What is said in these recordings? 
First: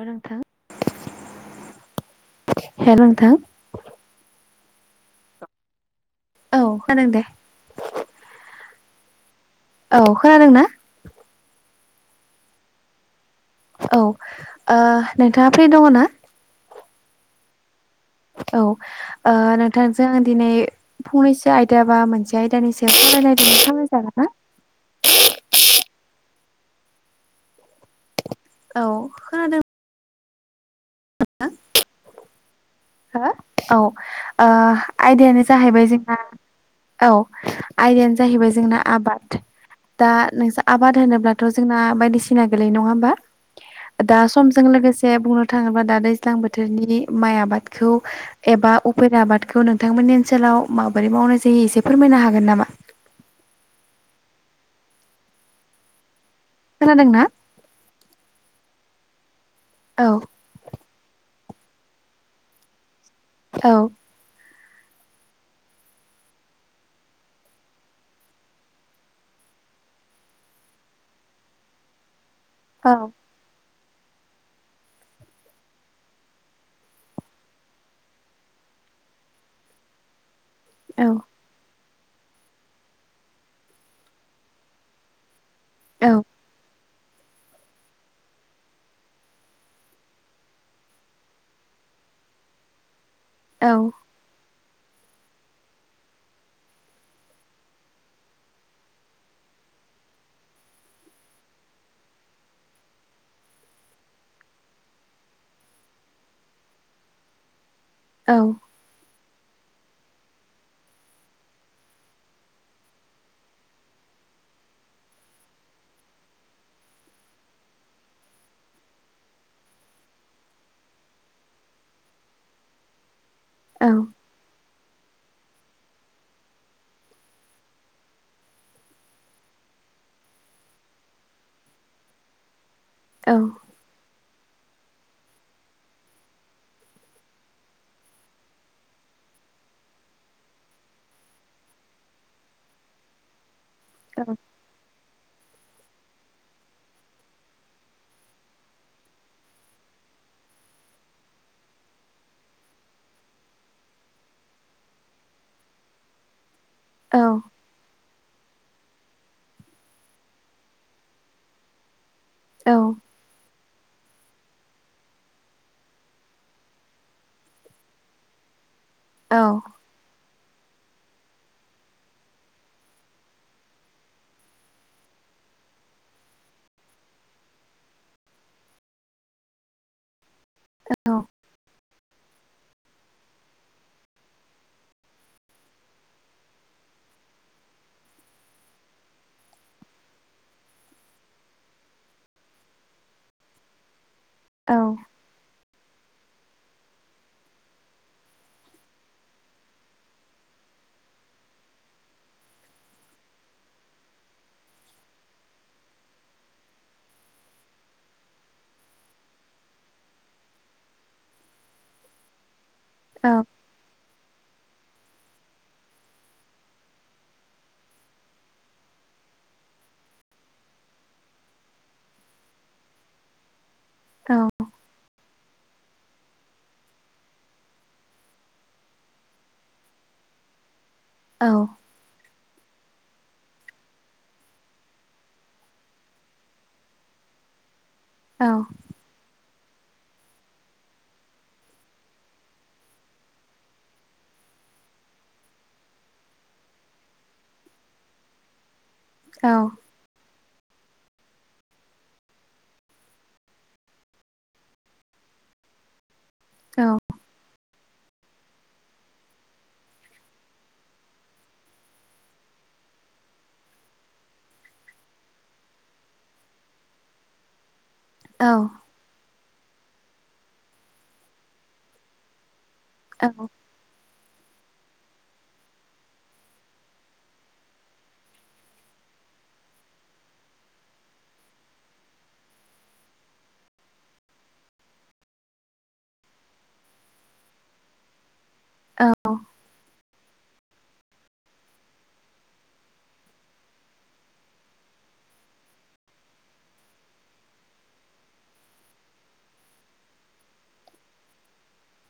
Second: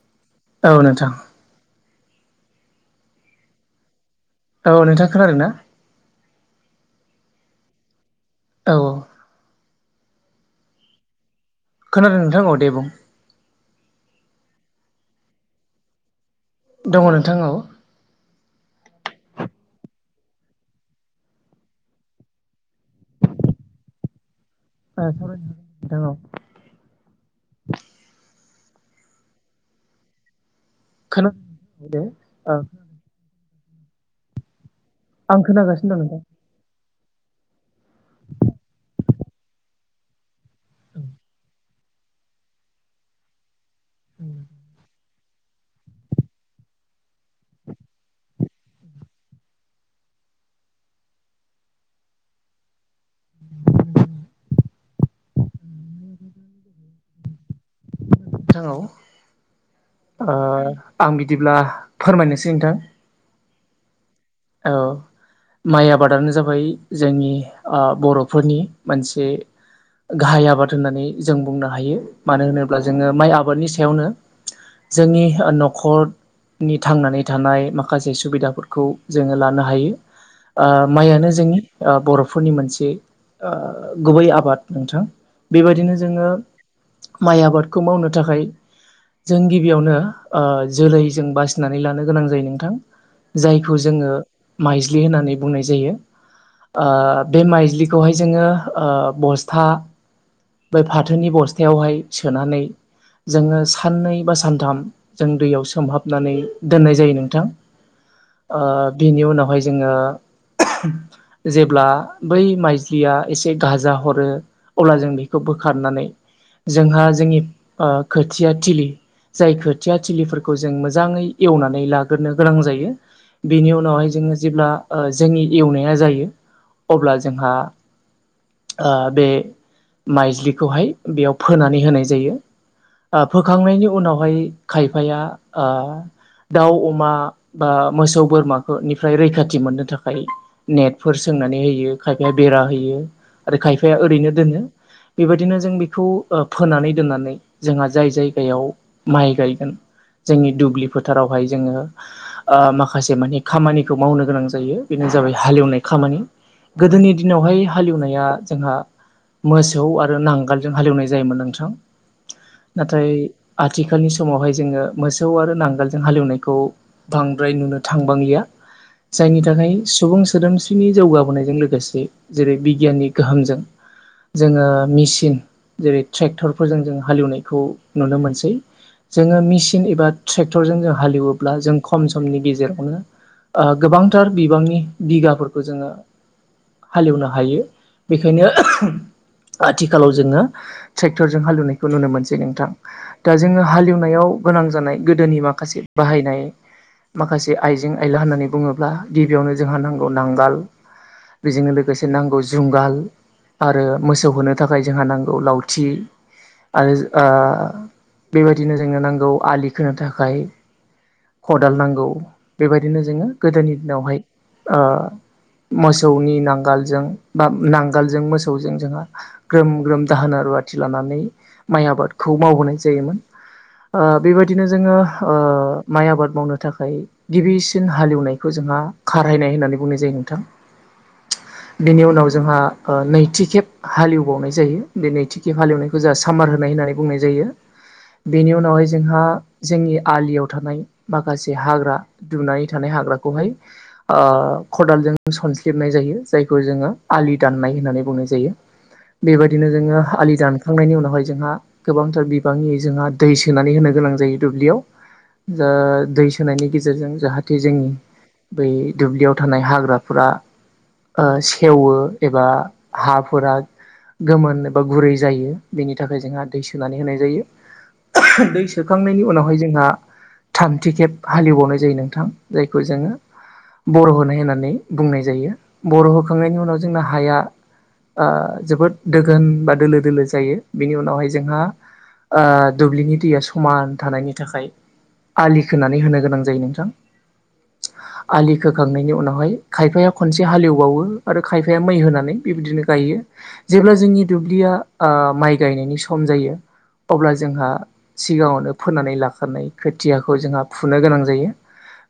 हेल' नोंथां औ नोथां हेल' नोंथां औ नोंथां खोनादों ना? औ खोनादों दे औ औ खोनादोंना? खोनादों नोंथां अ दे बुं औ नोंथाङा फ्रि दङ ना? दङ नोंथां औ औ नोंथांजों दिनै फंनैसो आयदा बा मोनसे आयदानि सायाव [unintelligible] सावराय जागोन ना? औ सावरायजागोन नोंथां औ औ खोनादों खानादों [unintelligible] हो औ आं आयदायानो जाहैबाय खोनागासिनो दं जोंना नोंथां औ आयदायानो जाहैबाय जोंना आबाद दा नोंसा आबाद होनोब्लाथ' जोंना बायदिसिना गोलैयो नङा होमबा दा समजों लोगोसे बुंनो थाङोब्ला दा दैज्लां बोथोरनि माइ आबाद एबा उफेर आबादखौ नोंथांमोननि ओनसोलाव माबोरै मावनाय जायो एसे फोरमायनो हागोन नामा? [unintelligible] खोनादों ना? औ आं बिदिब्ला फोरमायनोसै नोंथां औ औ माइ आबादानो जाबाय जोंनि बर'फोरनि मोनसे गाहाय आबाद होननानै जों बुंनो हायो मानो होनोब्ला औ जोङो माइ आबादनि सायावनो जोंनि न'खर नि थांनानै थानाय माखासे सुबिदाफोरखौ जोङो लानो हायो औ माइयानो जोंनि बर'फोरनि मोनसे गुबै आबाद नोंथां बेबायदिनो औ जोङो माइ आबादखौ मावनो थाखाय जों गिबि यावनो जोलै जों बासिनानै लानो गोनां जायो नोंथां औ जायखौ जोङो माइज्लि होननानै बुंनाय जायो बे माइजलिखौहाय जोङो बस्था बा फाथोनि बस्थायावहाय सोनानै जोङो साननै बा सानथाम जों दैयाव सोमहाबनानै दोननाय जायो नोंथां औ बिनि उनावहाय जोङो जेब्ला बै माइज्लिया एसे गाजा हरो अब्ला जों बेखौ बो बोखारनानै जोंहा जोंनि खोथिया थिलि जाय खोथिया थिलिफोरखौ जों मोजाङै एवनानै लाग्रोनो गोनां जायो बिनि औ उनावहाय जोङो जेब्ला जोंनि एवनाया जायो अब्ला जोंहा बे माइज्लिखौहाय बेयाव फोनानै होनाय जायो औ फोखांनायनि उनावहाय खायफाया दाउ अमा बा मोसौ बोरमाफोरनिफ्राय रैखाथि मोननो थाखाय नेटफोर सो नानै हो खायफाया बेरा होयो आरो खायफाया ओरैनो दोनो बेबायदिनो जों बेखौ फोनानै दोननानै जोंहा जाय जायगायाव माइ गायगोन जोंनि दुब्लि फोथारावहाय जोंङो माखासे माने खामानिखौ मावनो गोनां जायो बेनिनो जाबाय हालेवनाय खामानि गोदोनि औ दिनावहाय हालेवनाया जोंहा मोसौ आरो नांगोलजों हालेवनाय जायोमोन नोंथां औ नाथाय आथिखालनि समावहाय जोंङो मोसौ आरो नांगालजों हालेवनायखौ बांद्राय नुनो थांबांलिया गैया औ जायनि थाखाय सुबुं सोदोमस्रिनि जौगाबोनायजों लोगोसे जेरै बिगियाननि गोहोमजों जोंङो मेसििन जेरै ट्रेक्टरफोरजों जों हालेवनायखौ नुनो मोनसै जोंङो मेचन एबा ट्रेक्टरजों जों हालेवोब्ला जों खम समनि गेजेरावनो गोबांथार बिबांनि बिगाफोरखौ जोंङो हालेवनो हायो बेखायनो आथिखालाव जोंङो ट्रेक्टरजों हालेवनायखौ नुनो मोनसै नोंथां दा जोंङो हालेवनायाव गोनां जानाय गोदोनि माखासे बाहायनाय माखासे आइजें आयला होननानै बुंङोब्ला गिबियावनो जोंहा नांगौ नांगाल बेजोंनो लोगोसे नांगौ जुंगाल आरो मोसौ होनो थाखाय जोंहा नांगौ लावथि आरो बेबायदिनो जोंनो नांगौ आलि खोनो थाखाय खदाल नांगौ बेबायदिनो जोंङो गोदोनि दिनावहाय मोसौनि नांगालजों बा नांगालजों मोसौजों जोंहा ग्रोम - ग्रोम दाहोन रुवाथि लानानै माइ आबादखौ मावबोनाय जायोमोन । बेबायदिनो जोंङो माइ आबाद मावनो थाखाय गिबिसिन हालेवनायखौ जोंहा खारहायनाय होननानै बुंनाय जायो नोंथां बिनि उनाव जोंहा नैथि खेब हालेवबावनाय जायो बे नैथि खेब हालेवनायखौ जोंहा सामार होनाय होननानै बुंनाय जायो । बेनि उनावहाय जोंहा जोंनि आलियाव थानाय माखासे हाग्रा दुमनानै थानाय हाग्राखौहाय खदालजों सनसलिबनाय जायो जायखौ जोंङो आलि दाननाय होननानै बुंनाय जायो । बेबायदिनो जोंङो आलि दानखांनायनि उनावहाय जोंहा गोबांथार बिबांनि जोंहा दै सोनानै होनो गोनां जायो । दुब्लियाव जा दै औ सोनायनि गेजेरजों जाहाथे जोंनि बै दुब्लियाव थानाय हाग्राफोरा सेवो एबा हाफोरा गोमोन एबा गुरै जायो बेनि थाखाय जोंहा दै सोना होनाय जायो । दै औ सोखांनायनि उनावहाय जोंहा थामथि खेब हालेवबावनाय जायो नोंथां जायखौ जोंङो बर' होननानै बुंनाय जायो बर' होखांनायनि उनाव जोंना हाया जोबोद दोनगोन बा दोलो - दोलो जायो बिनि उनावहाय जोंहा ओ दुब्लिनि दैया समान थानायनि थाखाय आलि खोनानै होनो गोनां जायो नोंथां [inaudible] आलि खोखांनायनि उनावहाय खायफाया खनसे हालेवबावो आरो खायफाया मै होनानै बेबायदिनो गायो जेब्ला जोंनि दुब्लिया माइ गायनायनि जायो अब्ला जोंहा सिगाङावनो फोननानै लाखानाय खोथियाखौ जोंहा फुनो गोनां जायो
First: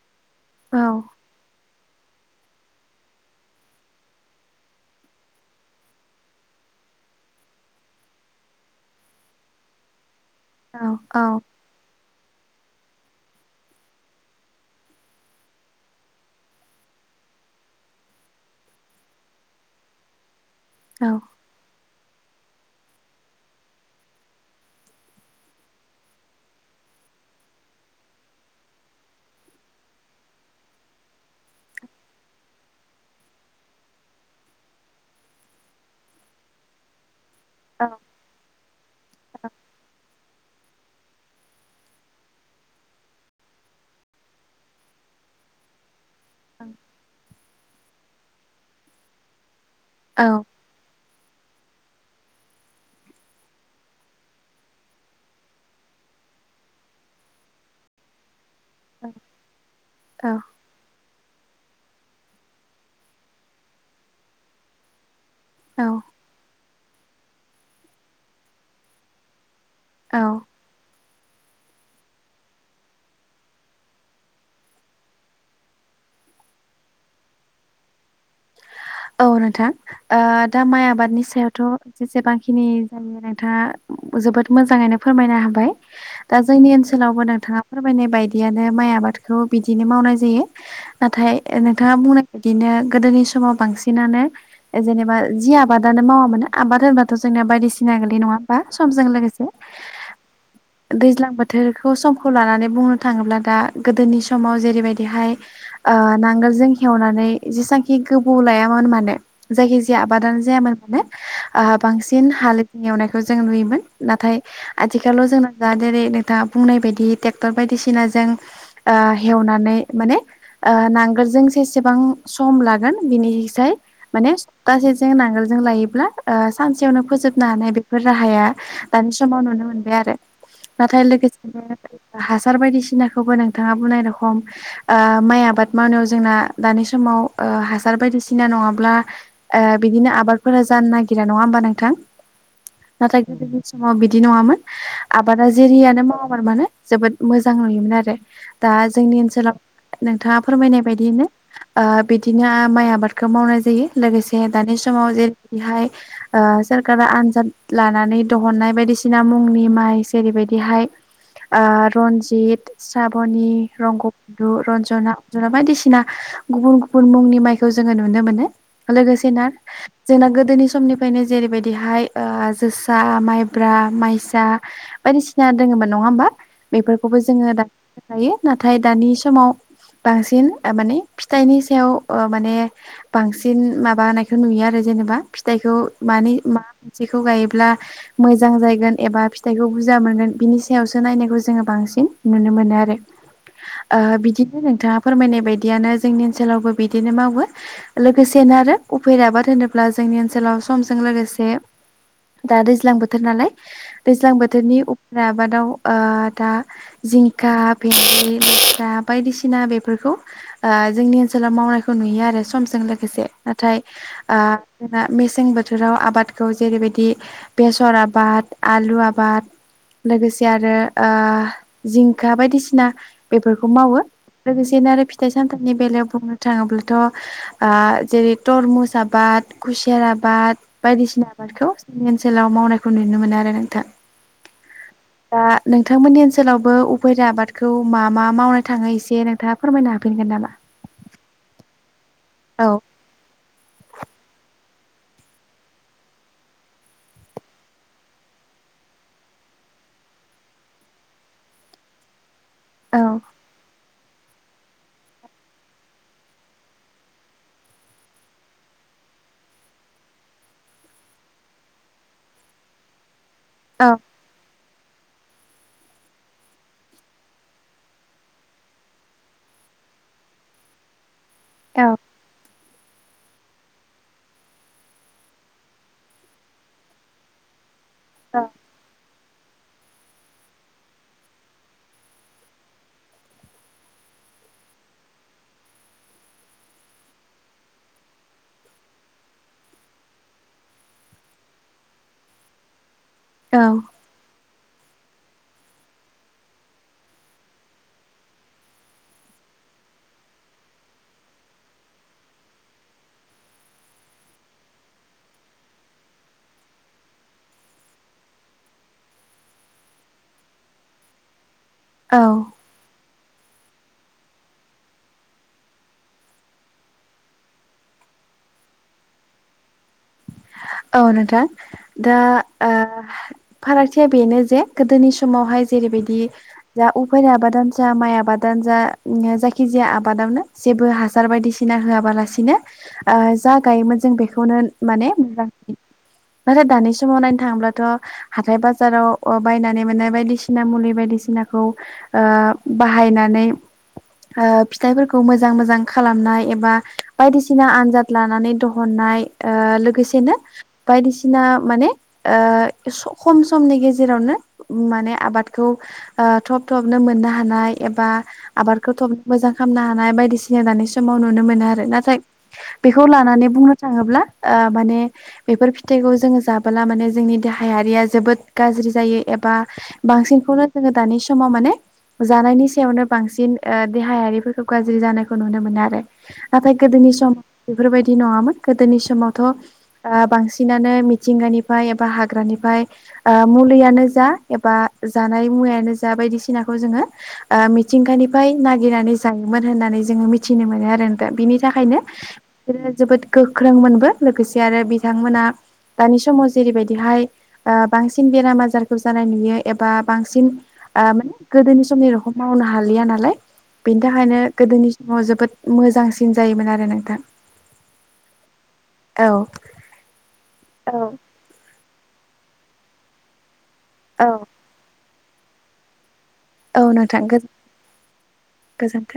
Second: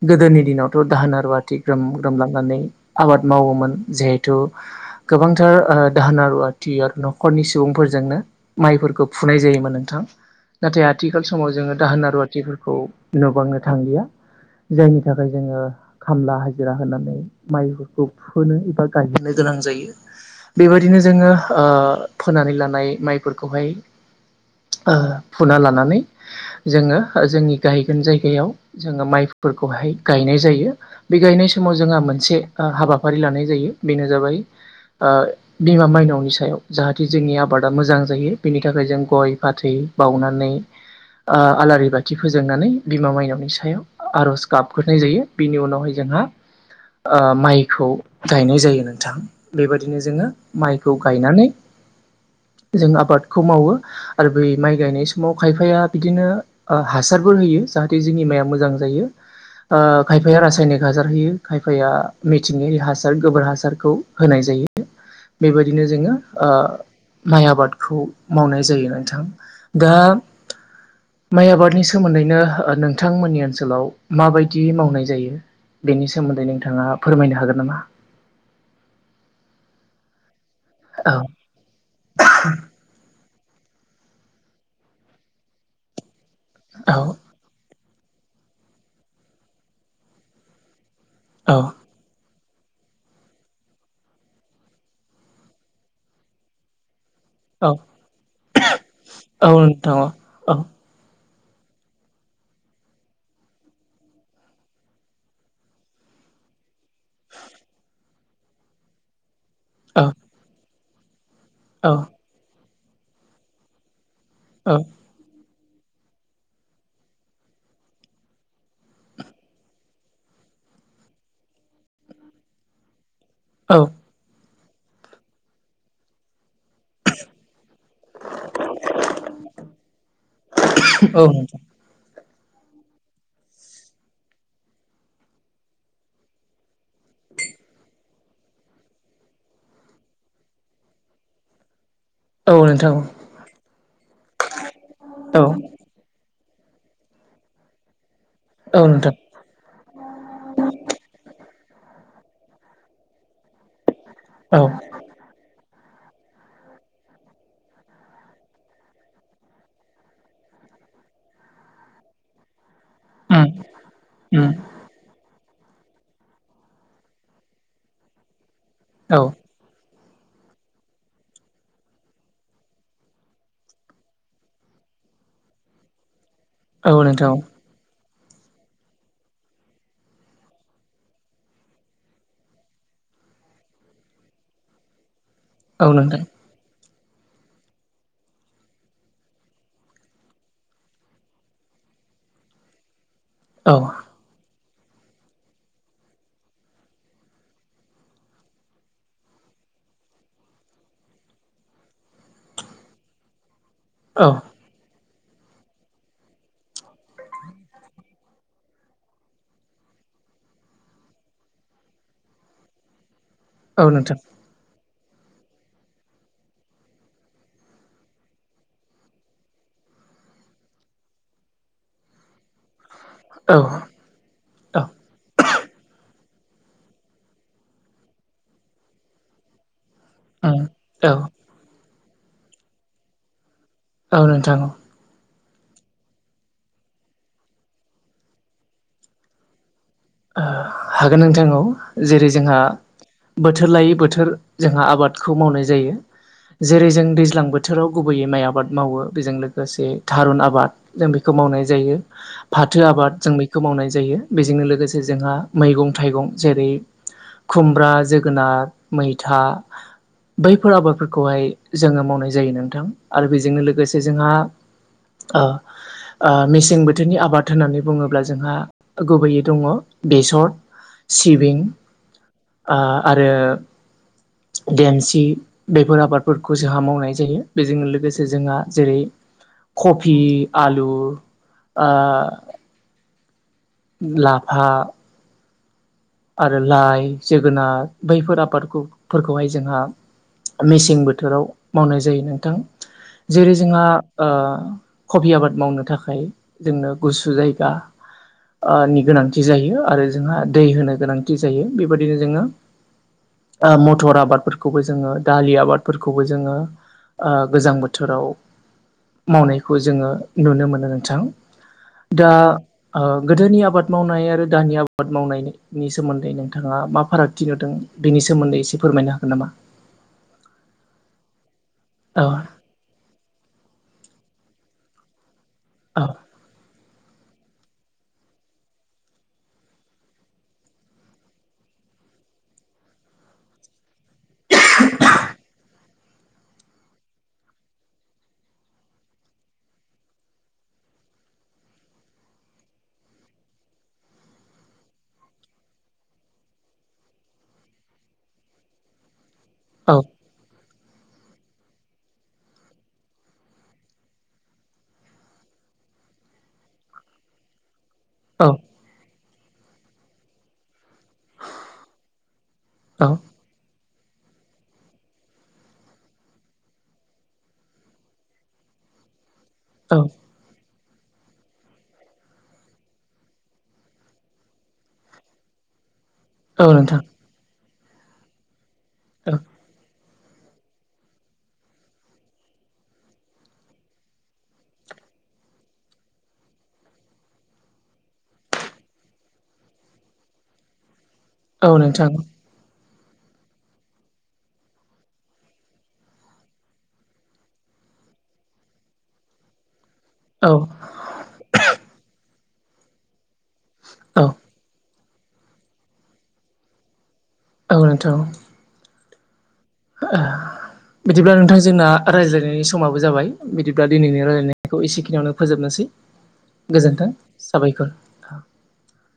। गोदोनि दिनावथ' दाहोना रुवाथि ग्रोम [unintelligible] आबाद मावोमोन जिहेथु गोबांथार दाहोन रुवाथि आरो न'खरनि सुबुंफोरजोंनो माइफोरखौ फुनाय जायोमोन नोंथां नाथाय आथिखाल समाव जोङो दाहोन रुवाथिफोरखौ नुबांनो थांलिया जायनि थाखाय जोङो खामला हाजिरा होनानै माइफोरखौ फुहोनो एबा गायहोनो जों गोनां जायो। बेबायदिनो जोङो ओ फोनानै लानाय माइफोरखौहाय ओ फुना लानानै जोङो जोंनि गायगोन जायगायाव जोङो माइफोरखौहाय गायनाय जायो बे गायनाय समाव जोंहा मोनसे ओ हाबाफारि लानाय जायो बेनो जाबाय ओ बिमा माइनावनि सायाव जाहाथे जोंनि आबादा मोजां जायो बिनि थाखाय जों गइ फाथै बावनानै ओ आलारि बाथि फोजोंनानै बिमा माइनावनि सायाव आर'ज गाबग्रोनाय जायो बिनि उनावहाय जोंहा ओ माइखौ गायनाय जायो नोंथां। बेबायदिनो जोङो माइखौ गायनानै जों आबादखौ मावो। आरो बै माइ गायनाय समाव खायफाया बिदिनो ओ हासारबो होयो जाहाथे जोंनि माइआ मोजां जायो ओ खायफाया रासायनिक हासार होयो। खायफाया मिथिंगायारि हासार गोबोर हासारखौ होनाय जायो। औ बेबायदिनो जोङो ओ माइ आबादखौ मावनाय जायो नोंथां। दा औ माइ आबादनि सोमोन्दैनो नोंथांमोननि ओनसोलाव माबायदि मावनाय जायो? बेनि सोमोन्दै नोंथाङा फोरमायनो हागोन नामा? औ नोंथां ओ दा माइ औ आबादनि सायावथ' जेसेबांखिनि [inaudible] नोंथाङा जोबोद मोजाङैनो फोरमायनो हाबाय दा जोंनि औ ओनसोलावबो नोंथाङा फोरमायनाय बायदियानो माइ आबादखौ बिदिनो मावनाय जायो नाथाय औ नोंथाङा बुंनाय बिदिनो गोदोनि समाव बांसिनानो जेनेबा जि आबादानो मावामानो आबाद होनबा जोंनाया औ बायदिसिना गोगलै नङा होमबा समजों लोगोसे औ नोंथां औ औ दैज्लां बो थोरखौ समखौ लानानै बुंनो थाङोब्ला दा गोदोनि समाव जेरैबायदिहाय ओ नांगोल जों हेवनानै जेसां खि गोबौ लायामोन मानो जायखि जाया औ आबादानो जायामोन मानो बांसिन ओ हाल एवनायखौ जों नुयोमोन नाथाय औ आथिखालाव जोंना दा जेरै नोंथाङा बुंनाय बायदि ट्रेक्टर बायदिसिनाजों ओ हेवनानै माने ओ नांगोलजों जेसेबां सम ला गोन बिनिसाय माने सप्तासेजों नांगोलजों लायोब्ला ओ सानसेयावनो फोजोबनो हानाय बा बेफोर राहाया दानि समाव नुनो मोनबाय आरो नाथाय औ औ लोगोसेनो [inaudible] हासार बायदिसिनाखौबो नोंथाङा बुंनाय रखम ओ माइ आबाद मावनायाव जोंना दानि समाव ओ हासार बायदिसिना नङाब्ला ओ बिदिनो आबादफोरा जानो नागिरा नङा होमबा नोंथां? औ नोंथां नाथाय गोदोनि समाव बिदि नङामोन औ आबादा जेरियानो मावा मोन मानो जोबोद मोजां नुयोमोन आरो दा औ नोंथां जोंनि ओनसोलाव नोंथाङा फोरमायनाय बायदियैनो ओ बिदिनो माइ आबादखौ मावनाय जायो लोगोसे औ दानि समाव जेरै बेहाय [unintelligible] ओ सोरखारा आनजाद लानानै दिहननाय बायदिसिना मुंनि माइ जेरै बायदिहाय रनजित उम साबनि उम रंगबदु रन्जना अजना बायदिसिना गुबुन गु बुन मुंनि माइखौ जोङो नुनो मोनो औ लोगोसे ना जोंना गोदोनि समनिफ्रायनो जेरैबायदिहाय ओ जोसा माइब्रा, माइसा बायदिसिना दोङोमोन नङा होमबा औ बेफोरखौबो नोंथां जोङो औ दा गायो नाथाय दानि समाव बांसिन माने फिथाइनि सायाव ओ माने बांसिन माबानायखौ नुयो आरो जेनेबा फिथाइखौ औ नोंथां माने मा मोनसेखौ गायोब्ला मोजां जायगोन एबा फिथाइखौ बुरजा मोनगोन बिनि सायावसो नायनायखौ जोङो बां बांसिन नुनो मोनो आरो औ ओ बिदिनो नोंथाङा फोरमायनाय बायदियानो जोंनि ओनसोलावबो बिदिनो मावो लोगोसेनो आरो उफेरा आबाद होनोब्ला जोंनि ओनसोलाव समजों लोगोसे से दा दैज्लां बोथोर नालाय औ दैज्लां बोथोरनि आबादाव ओ दा जिंखा भेन्दि लेस्रा बायदिसिना बेफोर खौ आ जोंनि ओनसोलाव मावनायखौ नुयो आरो समजों लोगोसे नाथाय औ नोंथां ओ जोंना मेसें बोथोराव आबादखौ जेरैबायदि बेसर आबाद आलु आबाद लोगोसे आरो ओ जिंखा बायदिसिना औ बेफोरखौ मावो औ लोगोसेनो आरो फिथाइ सामथाइनि बेलायाव बुंनो थाङोब्लाथ' आह जेरै तरमुज आबाद खु सेर आबाद उम औ बायदिसिना आबादखौ जोंनि ओनसोलाव मावनायखौ नुनो मोनो आरो नोंथां औ नोंथां औ दा नोंथांमोननि ओनसोलावबो उफेरा आबादखौ मा मा मावनो थाङो एसे नोंथाङा फोरमायनो हाफिनगोन ओ नामा हागोन नोंथां औ जेरै जोंहा औ बोथोर लायै बोथोर जोंहा आबादखौ मावनाय जायो जेरै जों दैज्लां बोथोराव गुबैयै माइ आबाद मावो बेजों लोगोसे थारुन आबाद जों बेखौ मावनाय जायो फाथो औ आबाद जों बेखौ मावनाय जायो बेजोंनो लोगोसे जोंहा मैगं थाइगं जेरै खुमब्रा जोगोनार मैथा बैफोर आबादफोरखौहाय जोङो मावनाय जायो नोंथां आरो बेजोंनो औ लोगोसे जोंहा ओ ओ मेसें बोथोरनि आबाद होननानै बुङोब्ला जोंहा गुबैयै दङ बेसर सिबिं आ‌आथ रो देमसि बेफोर आबादफोरखौ जोंहा मावनाय जायो बेजों लो गोसे औ जोंहा जेरै कफि आलु आ लाफा आरो लाइ जोगोनार बैफोर आबादफोरखौहाय जोंहा मेसें बोथोराव मावनाय जायो नोंथां जेरै औ जोंहा ओ कबि आबाद मावनो थाखाय जोंनो गुसु जायगा ओ नि गोनांथि जायो आरो जोंहा दै होनो गोनांथि जायो बेबायदिनो जोङो ओ मथर आबादफोरखौबो जोङो दालि आबादफोरखौबो जोङो ओ गोजां बोथोराव मावनायखौ जोङो नुनो मोनो नोंथां दा औ ओ गोदोनि आबाद मावनाय आरो दानि आबाद मावनायनि नि सोमोन्दै नोंथाङा मा फारागथि नुदों बेनि सोमोन्दै एसे फोरमायनो हागोन नामा औ नोंथां दा औ ओ फारागथिया बेनो जे गोदोनि समावहाय औ जेरैबायदि जा उफेरा आबाद दानो जा माइ आबादानो जा जायखिजाया आबादावनो जेबो हासार बायदिसिना होआबालासिनो ओ जा गायोमोन जों बेखौनो माने [unintelligible] नाथाय दानि समाव नायनो थाङोब्लाथ' हाथाय बाजाराव ओ बायनानै मोननाय बायदिसिना मुलि बायदिसि नाखौ ओ बाहायनानै ओ फिथाइफोरखौ मोजां मोजां खालामनाय एबा बायदिसिना आनजाद लानानै दहननाय ओ औ लोगोसेनो बायदिसिना माने ओ स खम समनि गेजेरावनो माने आबादखौ खौ ओ थब थाबनो मोननो हानाय एबा औ आबादखौ थबनो मोजां खालामनो हानाय बायदिसिन होनानै सु समाव नुनो मोनो आरो नाथाय बेखौ औ लानानै बुंनो थाङोब्ला ओ माने बेफोर फिथाइखौ जोङो जाबोला माने जोंनि देहायारिया जोबोद गाज्रि जायो एबा औ बांसिनखौनो जोङो दानि समाव माने जानायनि सायावनो बांसिन ओ देहायारिफोरखौ गाज्रि जानायखौ नुनो मोनो आरो औ नाथाय नोंथां गोदोनि समाव बेफोरबायदि नङामोन गोदोनि औ समावथ' बांसिनानो मिथिंगानिफ्राय एबा हाग्रानिफ्राय मुलियानो जा एबा जानाय मुवायानो जा बायदिसिनाखौ जोङो मिथिंगानिफ्राय नागिरनानै जायोमोन होननानै जों मिथिनो मोनो आरो दा बिनि औ थाखायनो नोंथां बिसोरो जोबोद गोख्रों मोनबो लोगोसे आरो बि बिथांमोना दानि समाव जेरैबायदिहाय बांसिन बेराम आजारखौ जानाय नुयो बा बांसिन औ माने गोदोनि समनि'खौ मावनो हालिया नालाय बेनि औ थाखायनो गोदोनि समाव जोबोद मोजांसिन जायोमोन आरो नोंथां ओ नोंथां औ औ बिदिब्ला नोंथां जोंना रायज्लायनायनि समाबो जाबाय बिदिब्ला दिनैनि रायलायनायखौ एसेखिनियावनो फोजोबनोसै औ गोजोन्थों नोंथां साबायखर गोजोनथों